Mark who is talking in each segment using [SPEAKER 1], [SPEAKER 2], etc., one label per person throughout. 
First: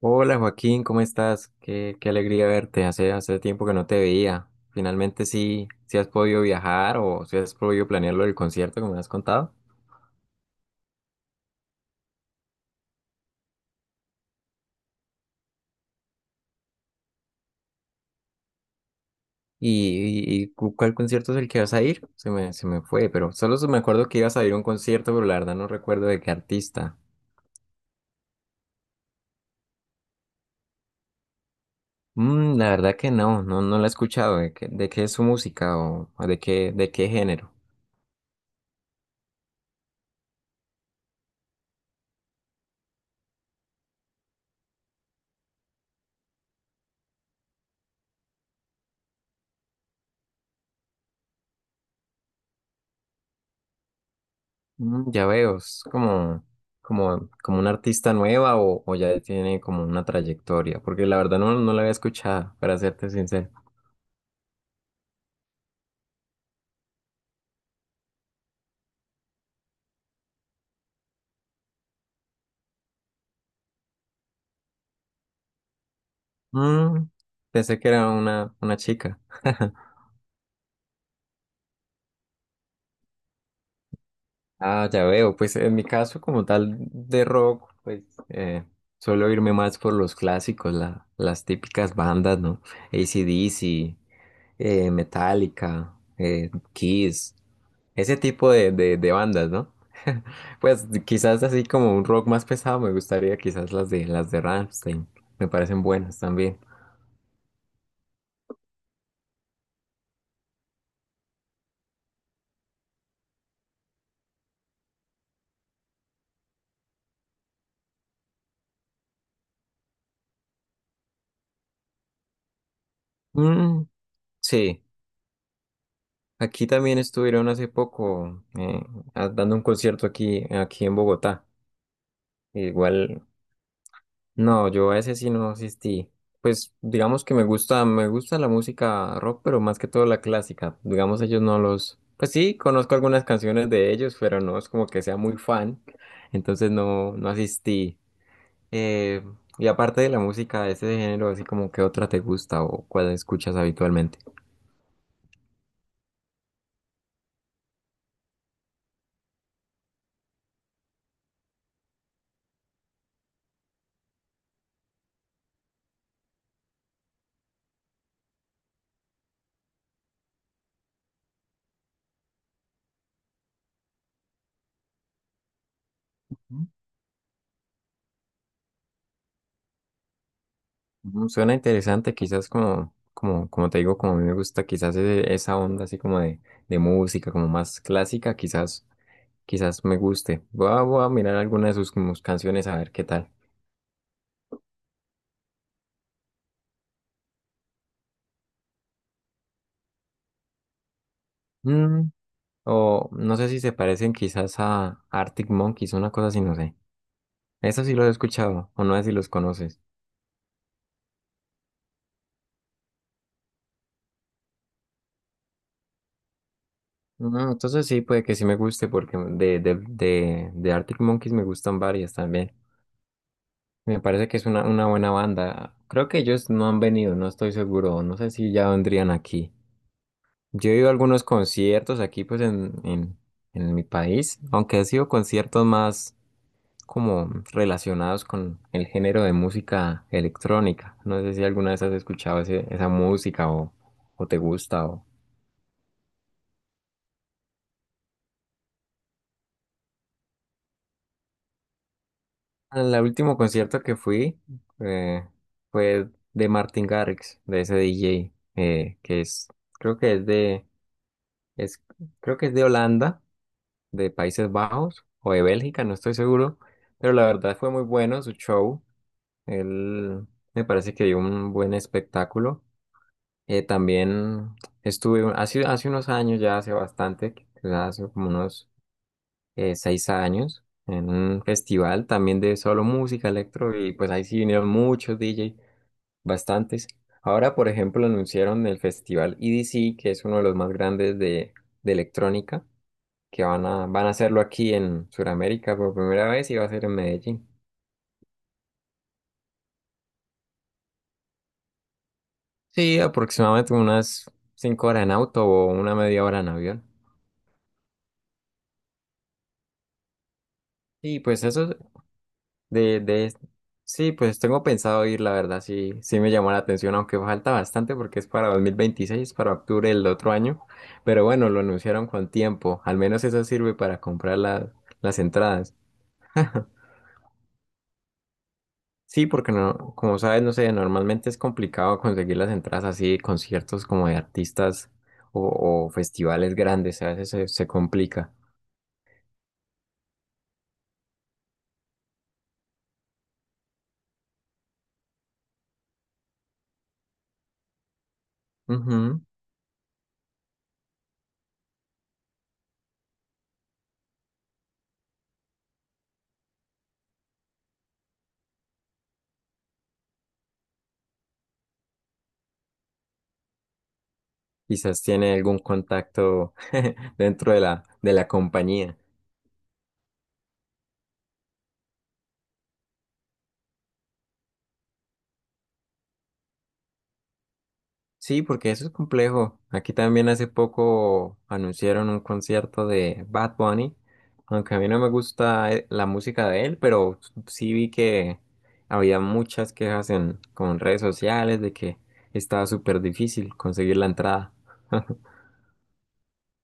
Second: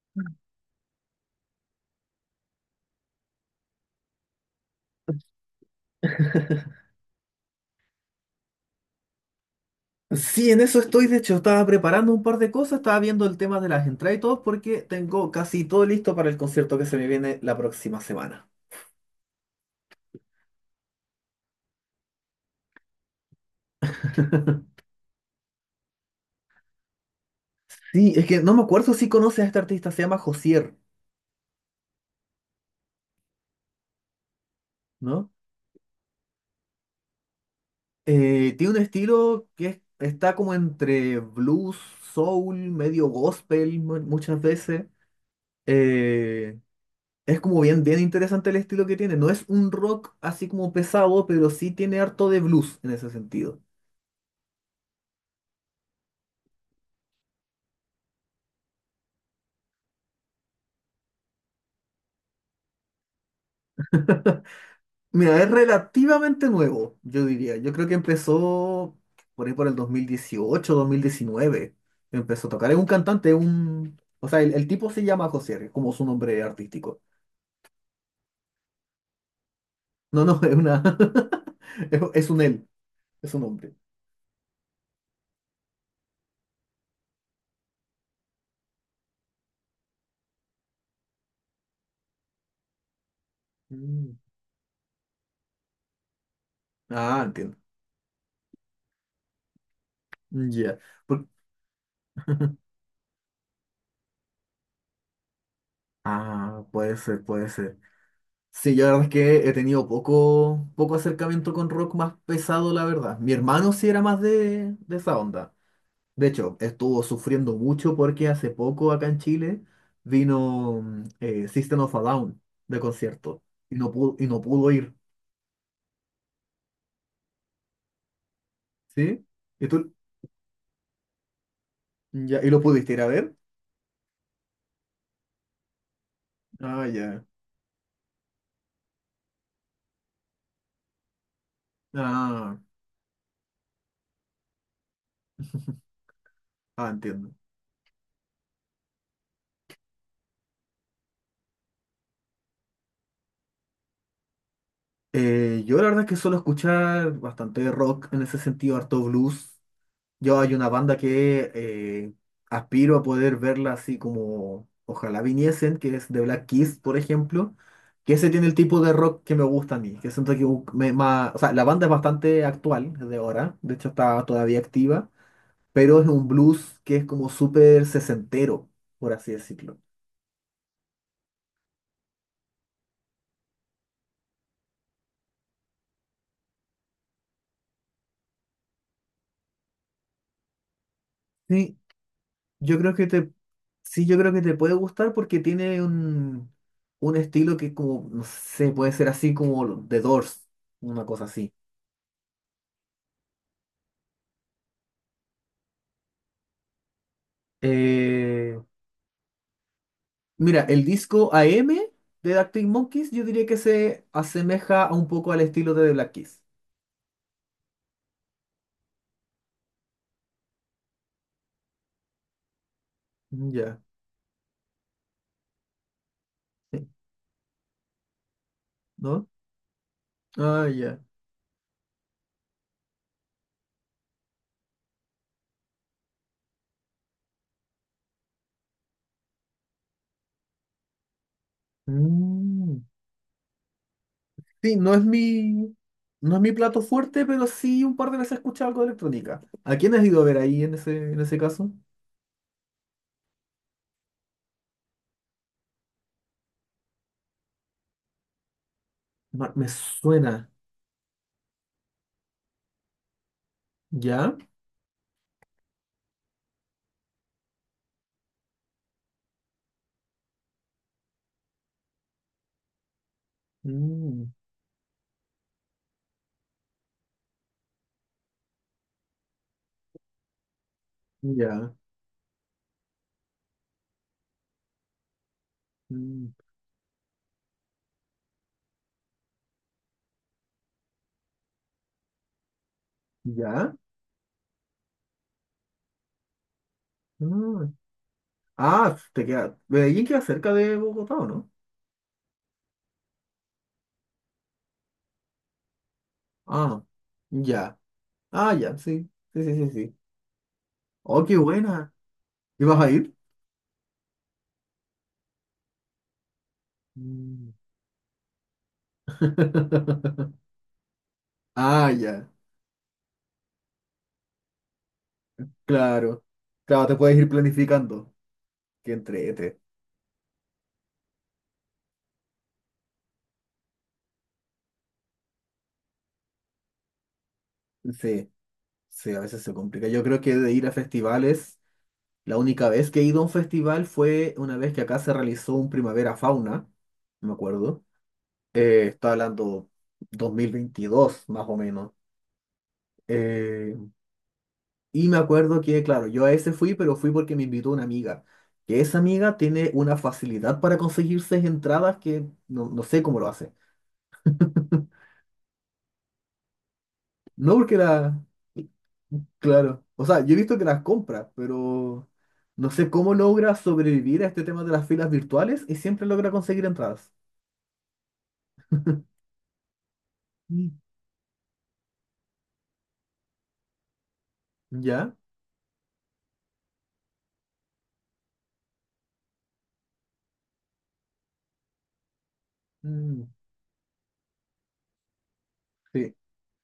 [SPEAKER 1] Hola Joaquín, ¿cómo estás? Qué alegría verte. Hace tiempo que no te veía. Finalmente sí has podido viajar o si has podido planear lo del concierto que me has contado.
[SPEAKER 2] Sí, en eso estoy. De hecho, estaba preparando un par de cosas, estaba viendo el tema de las entradas y todo, porque tengo casi todo listo para el concierto que se me viene la próxima semana.
[SPEAKER 1] ¿Y, cuál concierto es el que vas a ir? Se me fue, pero solo me acuerdo que ibas a ir a un concierto, pero la verdad no recuerdo de qué artista.
[SPEAKER 2] Sí, es que no me acuerdo si conoces a este artista, se llama Josier,
[SPEAKER 1] La verdad que no, no, no la he escuchado. ¿De qué es su
[SPEAKER 2] ¿no?
[SPEAKER 1] música o de qué género?
[SPEAKER 2] Tiene un estilo que está como entre blues, soul, medio gospel muchas veces. Eh, es como bien interesante el estilo que tiene. No es un rock así como pesado, pero sí tiene harto de blues en ese sentido.
[SPEAKER 1] Ya veo. Es como una artista nueva, o ya tiene como una trayectoria, porque la verdad no la había escuchado, para serte sincero.
[SPEAKER 2] Mira, es relativamente nuevo, yo diría. Yo creo que empezó por ahí por el 2018, 2019. Empezó a tocar. Es un cantante, un... O sea, el tipo se llama José, R, como su nombre artístico.
[SPEAKER 1] Mm, Pensé que era una chica.
[SPEAKER 2] No, es una... es un él, es un hombre.
[SPEAKER 1] Ah, ya veo. Pues en mi caso como tal de rock, pues eh, suelo irme más por los clásicos, las típicas bandas, ¿no? AC/DC,
[SPEAKER 2] Mm.
[SPEAKER 1] Metallica,
[SPEAKER 2] Ah,
[SPEAKER 1] Kiss.
[SPEAKER 2] entiendo.
[SPEAKER 1] Ese tipo de bandas, ¿no?
[SPEAKER 2] Mm, ya.
[SPEAKER 1] Pues
[SPEAKER 2] Por-
[SPEAKER 1] quizás así como un rock más pesado, me gustaría quizás las de Rammstein. Me parecen buenas también.
[SPEAKER 2] Ah, puede ser, puede ser. Sí, yo la verdad es que he tenido poco acercamiento con rock más pesado, la verdad. Mi hermano sí era más de esa onda. De hecho, estuvo sufriendo mucho porque hace poco acá en Chile vino System of a Down de concierto
[SPEAKER 1] Mm,
[SPEAKER 2] y no pudo
[SPEAKER 1] sí,
[SPEAKER 2] ir,
[SPEAKER 1] aquí también estuvieron hace poco,
[SPEAKER 2] ¿sí?
[SPEAKER 1] dando un
[SPEAKER 2] ¿Y tú?
[SPEAKER 1] concierto aquí en Bogotá.
[SPEAKER 2] Ya, ¿y lo pudiste ir a
[SPEAKER 1] Igual,
[SPEAKER 2] ver?
[SPEAKER 1] no, yo a ese sí no asistí. Pues
[SPEAKER 2] Ah, ya.
[SPEAKER 1] digamos que me gusta la música rock, pero más que todo la clásica. Digamos ellos no los, pues sí,
[SPEAKER 2] Ah,
[SPEAKER 1] conozco algunas canciones de ellos, pero no es como que sea muy fan, entonces
[SPEAKER 2] ah,
[SPEAKER 1] no, no
[SPEAKER 2] entiendo.
[SPEAKER 1] asistí. Eh, y aparte de la música de ese género, así como que otra te gusta o cuál escuchas habitualmente.
[SPEAKER 2] Yo la verdad es que suelo escuchar bastante rock en ese sentido, harto blues. Yo hay una banda que aspiro a poder verla así como ojalá viniesen, que es The Black Keys, por ejemplo, que ese tiene el tipo de rock que me gusta a mí, que siento que o sea, la banda es bastante actual, es de ahora, de hecho está todavía activa, pero es un blues que es como súper sesentero, por así decirlo.
[SPEAKER 1] Suena interesante, quizás como te digo, como a mí me gusta quizás esa onda así como de música, como más clásica, quizás. Quizás me guste. Voy a mirar alguna de
[SPEAKER 2] Sí,
[SPEAKER 1] sus como canciones a
[SPEAKER 2] yo
[SPEAKER 1] ver
[SPEAKER 2] creo
[SPEAKER 1] qué
[SPEAKER 2] que
[SPEAKER 1] tal.
[SPEAKER 2] te, sí, yo creo que te puede gustar porque tiene un estilo que como, no sé, puede ser así como The Doors, una cosa así.
[SPEAKER 1] Mm, o no sé si se parecen quizás a Arctic Monkeys, una cosa así, no sé. Eso sí lo he
[SPEAKER 2] Eh,
[SPEAKER 1] escuchado, o no sé si los conoces.
[SPEAKER 2] Mira, el disco AM de Arctic Monkeys yo diría que se asemeja a un poco al estilo de The Black Keys.
[SPEAKER 1] Entonces sí, puede que sí me guste porque de Arctic Monkeys me gustan varias también.
[SPEAKER 2] Mm, ya,
[SPEAKER 1] Me parece que es una buena banda. Creo que ellos no han
[SPEAKER 2] sí,
[SPEAKER 1] venido, no estoy seguro. No sé si ya vendrían
[SPEAKER 2] ¿no?
[SPEAKER 1] aquí.
[SPEAKER 2] Ah,
[SPEAKER 1] Yo he ido a
[SPEAKER 2] ya.
[SPEAKER 1] algunos conciertos aquí, pues en mi país, aunque ha sido conciertos más como relacionados con el género de música electrónica. No sé si alguna vez has escuchado
[SPEAKER 2] Mm.
[SPEAKER 1] esa música, o te
[SPEAKER 2] Sí,
[SPEAKER 1] gusta.
[SPEAKER 2] no es mi, no es mi plato fuerte, pero sí un par de veces he escuchado algo de electrónica. ¿A quién has ido a ver ahí en en ese caso?
[SPEAKER 1] El último concierto que fui, eh, fue de Martin Garrix, de ese DJ, que es,
[SPEAKER 2] Ma- Me
[SPEAKER 1] creo que es
[SPEAKER 2] suena.
[SPEAKER 1] de, es, creo que es de Holanda, de
[SPEAKER 2] ¿Ya?
[SPEAKER 1] Países Bajos o de Bélgica, no estoy seguro, pero la verdad fue muy bueno su show. Él me parece que dio un buen espectáculo.
[SPEAKER 2] Mm,
[SPEAKER 1] También estuve hace unos años, ya hace bastante, quizás hace como unos 6 años, en un
[SPEAKER 2] ya.
[SPEAKER 1] festival también de solo música electro y pues ahí sí vinieron muchos DJ,
[SPEAKER 2] Mm,
[SPEAKER 1] bastantes. Ahora, por ejemplo, anunciaron el festival EDC, que es uno de los más grandes de electrónica, que van
[SPEAKER 2] ya.
[SPEAKER 1] a, van a hacerlo aquí en Sudamérica por primera vez y va a ser en Medellín.
[SPEAKER 2] Ah, ah, te queda. Medellín queda cerca de Bogotá, ¿o no?
[SPEAKER 1] Sí, aproximadamente unas 5 horas en auto o una media hora en
[SPEAKER 2] Ah,
[SPEAKER 1] avión.
[SPEAKER 2] ya. Ah, ya, sí. Sí.
[SPEAKER 1] Y
[SPEAKER 2] Oh, qué
[SPEAKER 1] pues eso.
[SPEAKER 2] buena. ¿Y vas a
[SPEAKER 1] De,
[SPEAKER 2] ir?
[SPEAKER 1] de, sí, pues tengo pensado ir, la verdad, sí me llamó la atención, aunque falta
[SPEAKER 2] Mm.
[SPEAKER 1] bastante porque es para 2026, para octubre del otro año, pero bueno, lo
[SPEAKER 2] Ah,
[SPEAKER 1] anunciaron
[SPEAKER 2] ya.
[SPEAKER 1] con tiempo, al menos eso sirve para comprar las entradas.
[SPEAKER 2] Claro. Claro, te puedes ir planificando. Qué
[SPEAKER 1] Sí, porque
[SPEAKER 2] entrete.
[SPEAKER 1] no, como sabes, no sé, normalmente es complicado conseguir las entradas así, de conciertos como de artistas o festivales grandes, a veces se
[SPEAKER 2] Sí,
[SPEAKER 1] complica.
[SPEAKER 2] sí, a veces se complica. Yo creo que de ir a festivales, la única vez que he ido a un festival fue una vez que acá se realizó un Primavera Fauna, no me acuerdo. Estaba
[SPEAKER 1] Ujú.
[SPEAKER 2] hablando 2022, más o menos. Eh, Y me acuerdo que, claro, yo a ese fui, pero fui porque me invitó una amiga. Que esa amiga tiene una facilidad para conseguirse entradas que no sé cómo lo hace.
[SPEAKER 1] Quizás tiene algún contacto dentro
[SPEAKER 2] No
[SPEAKER 1] de
[SPEAKER 2] porque
[SPEAKER 1] la, de
[SPEAKER 2] la...
[SPEAKER 1] la compañía.
[SPEAKER 2] Claro. O sea, yo he visto que las compra, pero no sé cómo logra sobrevivir a este tema de las filas virtuales y siempre logra conseguir entradas.
[SPEAKER 1] Sí, porque eso es complejo. Aquí también hace
[SPEAKER 2] Mm.
[SPEAKER 1] poco anunciaron un concierto de Bad Bunny, aunque a mí no me
[SPEAKER 2] ¿Ya?
[SPEAKER 1] gusta, la música de él, pero sí vi que había muchas quejas en con redes sociales de que estaba súper
[SPEAKER 2] Mm,
[SPEAKER 1] difícil conseguir la entrada.
[SPEAKER 2] sí.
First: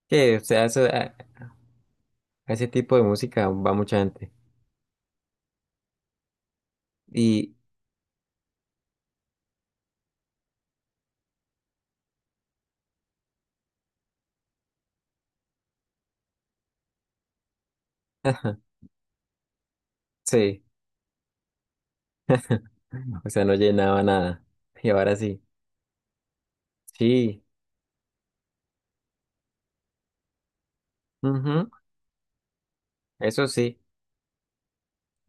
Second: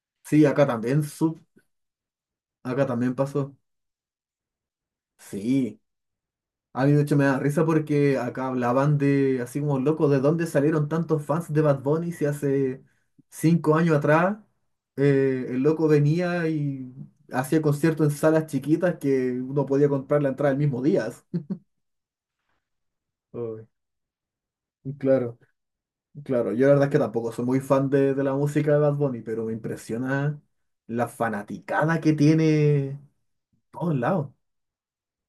[SPEAKER 1] Que, o
[SPEAKER 2] Sí,
[SPEAKER 1] sea,
[SPEAKER 2] acá también,
[SPEAKER 1] a a ese
[SPEAKER 2] acá
[SPEAKER 1] tipo de
[SPEAKER 2] también
[SPEAKER 1] música
[SPEAKER 2] pasó.
[SPEAKER 1] va mucha gente.
[SPEAKER 2] Sí. A mí de hecho me da
[SPEAKER 1] Y,
[SPEAKER 2] risa porque acá hablaban de, así como loco, de dónde salieron tantos fans de Bad Bunny si hace 5 años atrás el loco venía y hacía conciertos en salas chiquitas que uno podía comprar la entrada el
[SPEAKER 1] sí,
[SPEAKER 2] mismo día.
[SPEAKER 1] o sea, no
[SPEAKER 2] Uy,
[SPEAKER 1] llenaba nada. Y ahora
[SPEAKER 2] claro,
[SPEAKER 1] sí.
[SPEAKER 2] claro. Yo la verdad es que tampoco
[SPEAKER 1] Sí,
[SPEAKER 2] soy muy fan de la música de Bad Bunny, pero me impresiona la
[SPEAKER 1] ujú,
[SPEAKER 2] fanaticada que tiene
[SPEAKER 1] eso sí.
[SPEAKER 2] por todos lados.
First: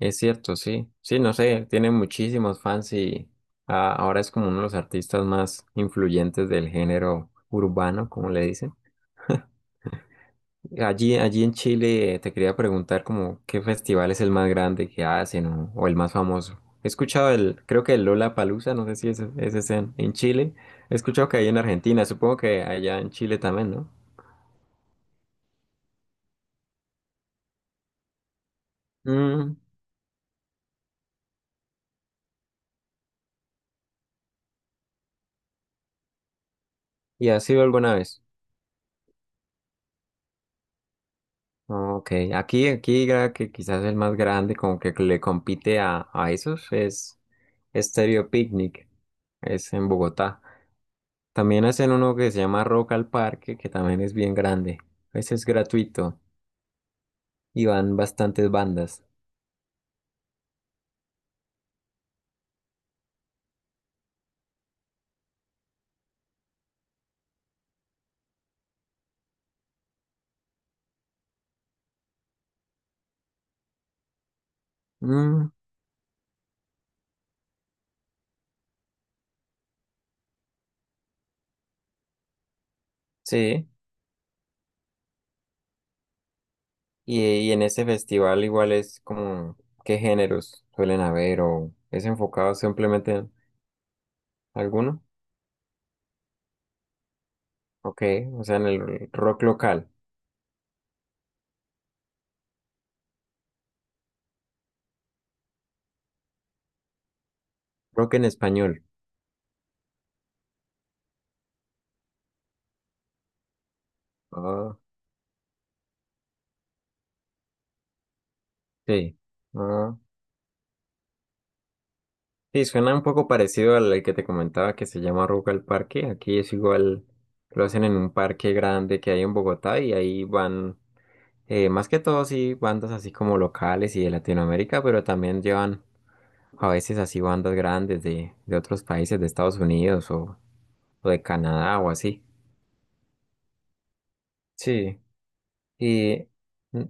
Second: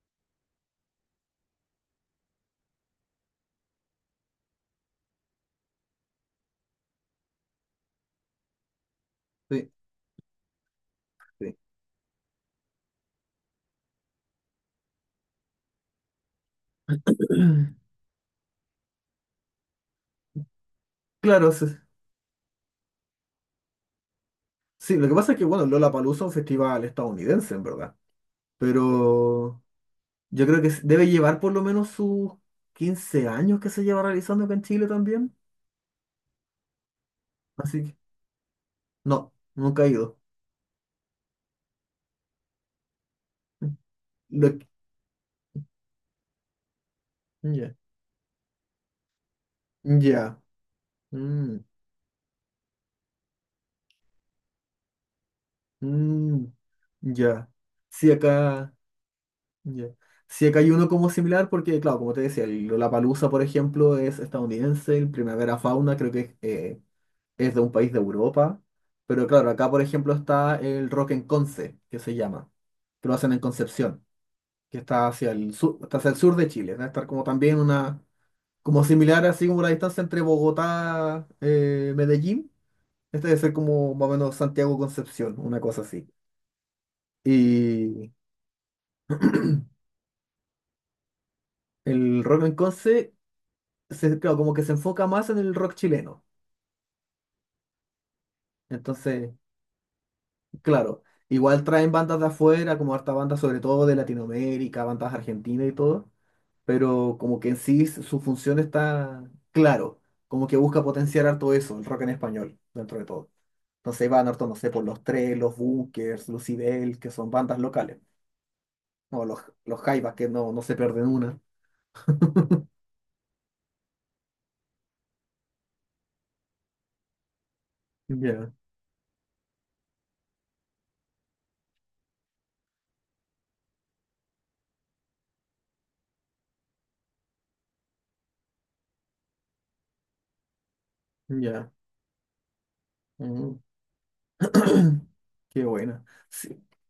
[SPEAKER 1] Es cierto, sí. Sí, no sé, tiene muchísimos fans y, ahora es como uno de los artistas más influyentes del género urbano, como le dicen.
[SPEAKER 2] Sí,
[SPEAKER 1] Allí en
[SPEAKER 2] sí.
[SPEAKER 1] Chile, te quería preguntar como qué festival es el más grande que hacen o el más famoso. He escuchado creo que el Lollapalooza, no sé si ese es en Chile. He escuchado que hay
[SPEAKER 2] Claro,
[SPEAKER 1] en
[SPEAKER 2] sí.
[SPEAKER 1] Argentina, supongo que allá en Chile también, ¿no?
[SPEAKER 2] Sí, lo que pasa es que, bueno, Lollapalooza es un festival estadounidense, en verdad.
[SPEAKER 1] Mm,
[SPEAKER 2] Pero yo creo que debe llevar por lo menos sus 15 años que se lleva realizando acá en Chile también.
[SPEAKER 1] ¿Y has ido
[SPEAKER 2] Así
[SPEAKER 1] alguna
[SPEAKER 2] que
[SPEAKER 1] vez?
[SPEAKER 2] no, nunca he ido.
[SPEAKER 1] Ah, ok, aquí ya que quizás el más grande
[SPEAKER 2] Lo que-
[SPEAKER 1] como que le compite a esos es
[SPEAKER 2] ya,
[SPEAKER 1] Stereo Picnic, es en
[SPEAKER 2] ya,
[SPEAKER 1] Bogotá.
[SPEAKER 2] mm,
[SPEAKER 1] También hacen uno que se llama Rock al Parque, que también es bien grande. Ese es gratuito
[SPEAKER 2] mm, ya.
[SPEAKER 1] y van
[SPEAKER 2] Sí,
[SPEAKER 1] bastantes
[SPEAKER 2] acá,
[SPEAKER 1] bandas.
[SPEAKER 2] ya. Sí, acá hay uno como similar porque, claro, como te decía, el Lollapalooza, por ejemplo, es estadounidense, el Primavera Fauna creo que es de un país de Europa, pero claro, acá por ejemplo está el Rock en Conce, que se llama, que lo hacen en Concepción, que está hacia
[SPEAKER 1] Mm,
[SPEAKER 2] el sur, está hacia el sur de Chile. Debe estar como también una, como similar así como la distancia entre Bogotá, Medellín. Este debe ser
[SPEAKER 1] sí,
[SPEAKER 2] como más o menos Santiago Concepción, una cosa así.
[SPEAKER 1] y, y en ese
[SPEAKER 2] Y
[SPEAKER 1] festival igual es como, ¿qué géneros suelen haber o es
[SPEAKER 2] el rock en
[SPEAKER 1] enfocado simplemente
[SPEAKER 2] Conce,
[SPEAKER 1] en
[SPEAKER 2] se, claro, como que se
[SPEAKER 1] alguno?
[SPEAKER 2] enfoca más en el rock chileno.
[SPEAKER 1] Ok, o sea, en el
[SPEAKER 2] Entonces,
[SPEAKER 1] rock local,
[SPEAKER 2] claro, igual traen bandas de afuera, como harta bandas sobre todo de Latinoamérica, bandas argentinas y todo, pero como que en sí
[SPEAKER 1] rock
[SPEAKER 2] su
[SPEAKER 1] en
[SPEAKER 2] función
[SPEAKER 1] español.
[SPEAKER 2] está claro, como que busca potenciar harto eso, el rock en español, dentro de todo. No sé, Banorton, no sé,
[SPEAKER 1] Ah,
[SPEAKER 2] por los tres, los Bunkers, Lucibel, que son bandas locales.
[SPEAKER 1] sí.
[SPEAKER 2] O los
[SPEAKER 1] Ah,
[SPEAKER 2] Jaivas, que no se pierden una.
[SPEAKER 1] sí, suena un poco parecido al que te comentaba que se llama Ruca el Parque. Aquí es igual, lo hacen en un
[SPEAKER 2] Ya,
[SPEAKER 1] parque grande que hay en Bogotá y ahí van, más que todo, sí, bandas así como locales y de Latinoamérica, pero también llevan a veces así bandas grandes de otros países, de Estados Unidos o de
[SPEAKER 2] ya.
[SPEAKER 1] Canadá o así.
[SPEAKER 2] Mm.
[SPEAKER 1] Sí,
[SPEAKER 2] Qué buena.
[SPEAKER 1] y
[SPEAKER 2] Sí.
[SPEAKER 1] n-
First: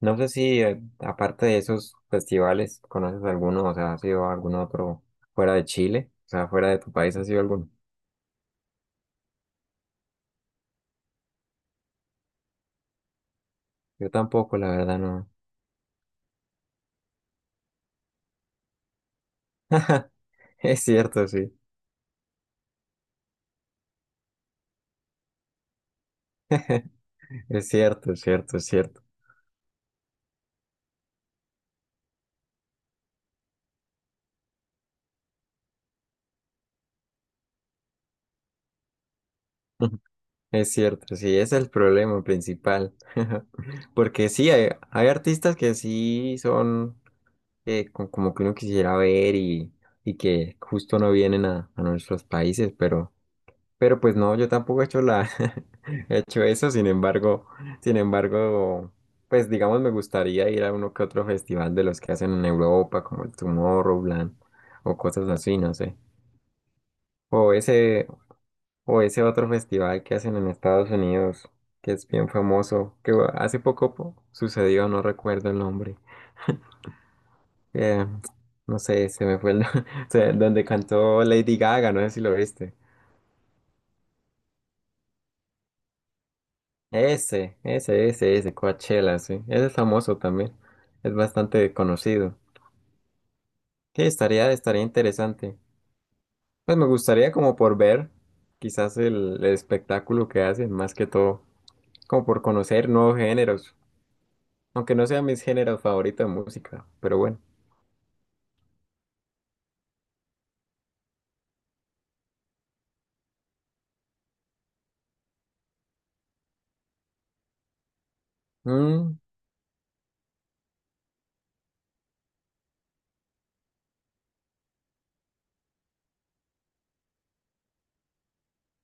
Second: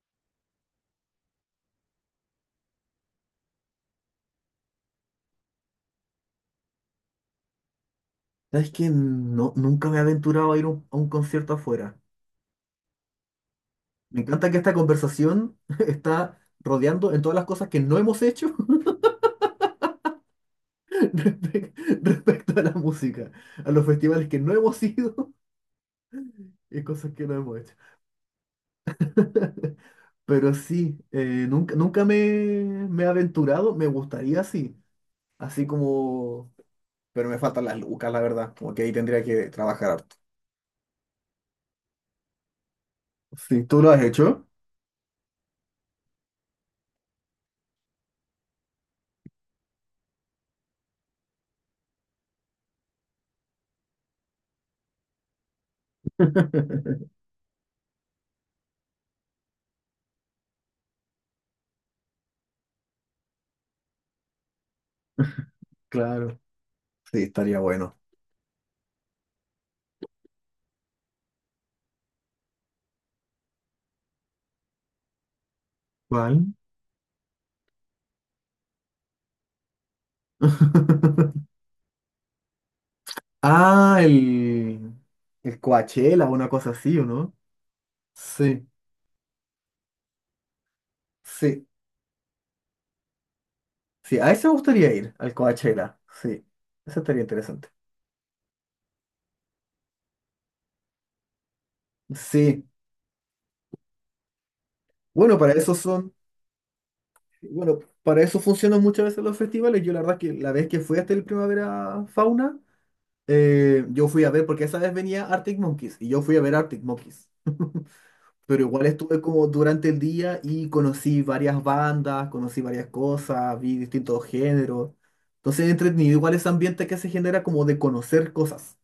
[SPEAKER 1] no sé si, aparte de esos festivales, ¿conoces alguno? O sea, ¿has ido a algún otro fuera de Chile? O sea, fuera de tu país, ¿has ido a alguno?
[SPEAKER 2] ¿Sabes que no, nunca me he aventurado a ir a a un concierto afuera.
[SPEAKER 1] Yo
[SPEAKER 2] Me encanta que
[SPEAKER 1] tampoco, la
[SPEAKER 2] esta
[SPEAKER 1] verdad, no.
[SPEAKER 2] conversación está rodeando en todas las cosas que no hemos hecho
[SPEAKER 1] Es cierto, sí.
[SPEAKER 2] respe- respecto a la música, a los festivales que no hemos ido y cosas que no hemos
[SPEAKER 1] Es
[SPEAKER 2] hecho.
[SPEAKER 1] cierto, es cierto, es cierto.
[SPEAKER 2] Pero sí, nunca me he aventurado, me gustaría sí así como, pero me faltan las lucas, la verdad, como que ahí tendría que trabajar harto.
[SPEAKER 1] Es cierto, sí, ese es el problema principal.
[SPEAKER 2] Sí, ¿tú lo has
[SPEAKER 1] Porque
[SPEAKER 2] hecho?
[SPEAKER 1] sí, hay artistas que sí son, como que uno quisiera ver y que justo no vienen a nuestros países, pero pues no, yo tampoco he hecho eso. sin embargo, sin embargo, pues digamos me gustaría ir a uno que otro festival de los que hacen en Europa, como el Tomorrowland o cosas así, no sé.
[SPEAKER 2] Claro, sí,
[SPEAKER 1] O
[SPEAKER 2] estaría bueno.
[SPEAKER 1] ese, o ese otro festival que hacen en Estados Unidos, que es bien famoso, que hace poco sucedió, no recuerdo el nombre.
[SPEAKER 2] ¿Cuál?
[SPEAKER 1] Eh, no sé, se me fue el nombre. Donde cantó Lady Gaga, no sé si lo viste.
[SPEAKER 2] Ah, el Coachella, una cosa así, ¿o no?
[SPEAKER 1] Ese
[SPEAKER 2] Sí,
[SPEAKER 1] Coachella, sí. Ese es famoso también. Es
[SPEAKER 2] sí,
[SPEAKER 1] bastante conocido. Sí,
[SPEAKER 2] sí, a ese
[SPEAKER 1] estaría,
[SPEAKER 2] me
[SPEAKER 1] estaría
[SPEAKER 2] gustaría ir, al
[SPEAKER 1] interesante.
[SPEAKER 2] Coachella, sí,
[SPEAKER 1] Pues me
[SPEAKER 2] eso estaría
[SPEAKER 1] gustaría como
[SPEAKER 2] interesante.
[SPEAKER 1] por ver quizás el espectáculo que hacen, más que todo, como por
[SPEAKER 2] Sí,
[SPEAKER 1] conocer nuevos géneros. Aunque no sea mi
[SPEAKER 2] bueno, para eso
[SPEAKER 1] género
[SPEAKER 2] son...
[SPEAKER 1] favorito de música, pero bueno.
[SPEAKER 2] Bueno, para eso funcionan muchas veces los festivales. Yo la verdad que la vez que fui hasta el Primavera Fauna, yo fui a ver, porque esa vez venía Arctic Monkeys, y yo fui a ver Arctic Monkeys. Pero igual
[SPEAKER 1] Mm,
[SPEAKER 2] estuve como durante el día y conocí varias bandas, conocí varias cosas, vi distintos géneros. Entonces entretenido igual ese ambiente que se genera como de conocer cosas.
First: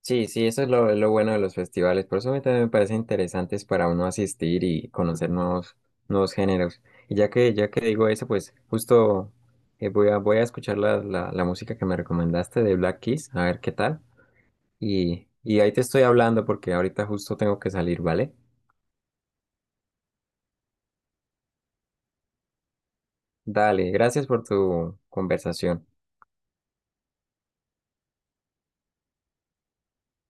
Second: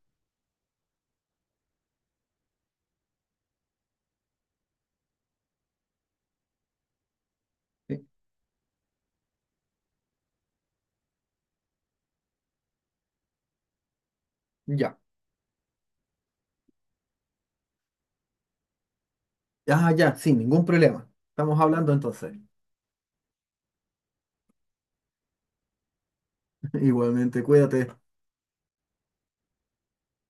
[SPEAKER 1] sí, sí, eso es lo bueno de los festivales. Por eso a mí también me parecen interesantes para uno asistir y conocer nuevos géneros. Y ya que
[SPEAKER 2] ¿Sí?
[SPEAKER 1] digo eso, pues justo, voy a escuchar la música que me recomendaste de Black Keys, a ver qué tal.
[SPEAKER 2] Ya.
[SPEAKER 1] Y ahí te estoy hablando porque ahorita justo tengo que salir, ¿vale?
[SPEAKER 2] Ah, ya, sin ningún problema. Estamos hablando entonces.
[SPEAKER 1] Dale, gracias por tu conversación.
[SPEAKER 2] Igualmente, cuídate.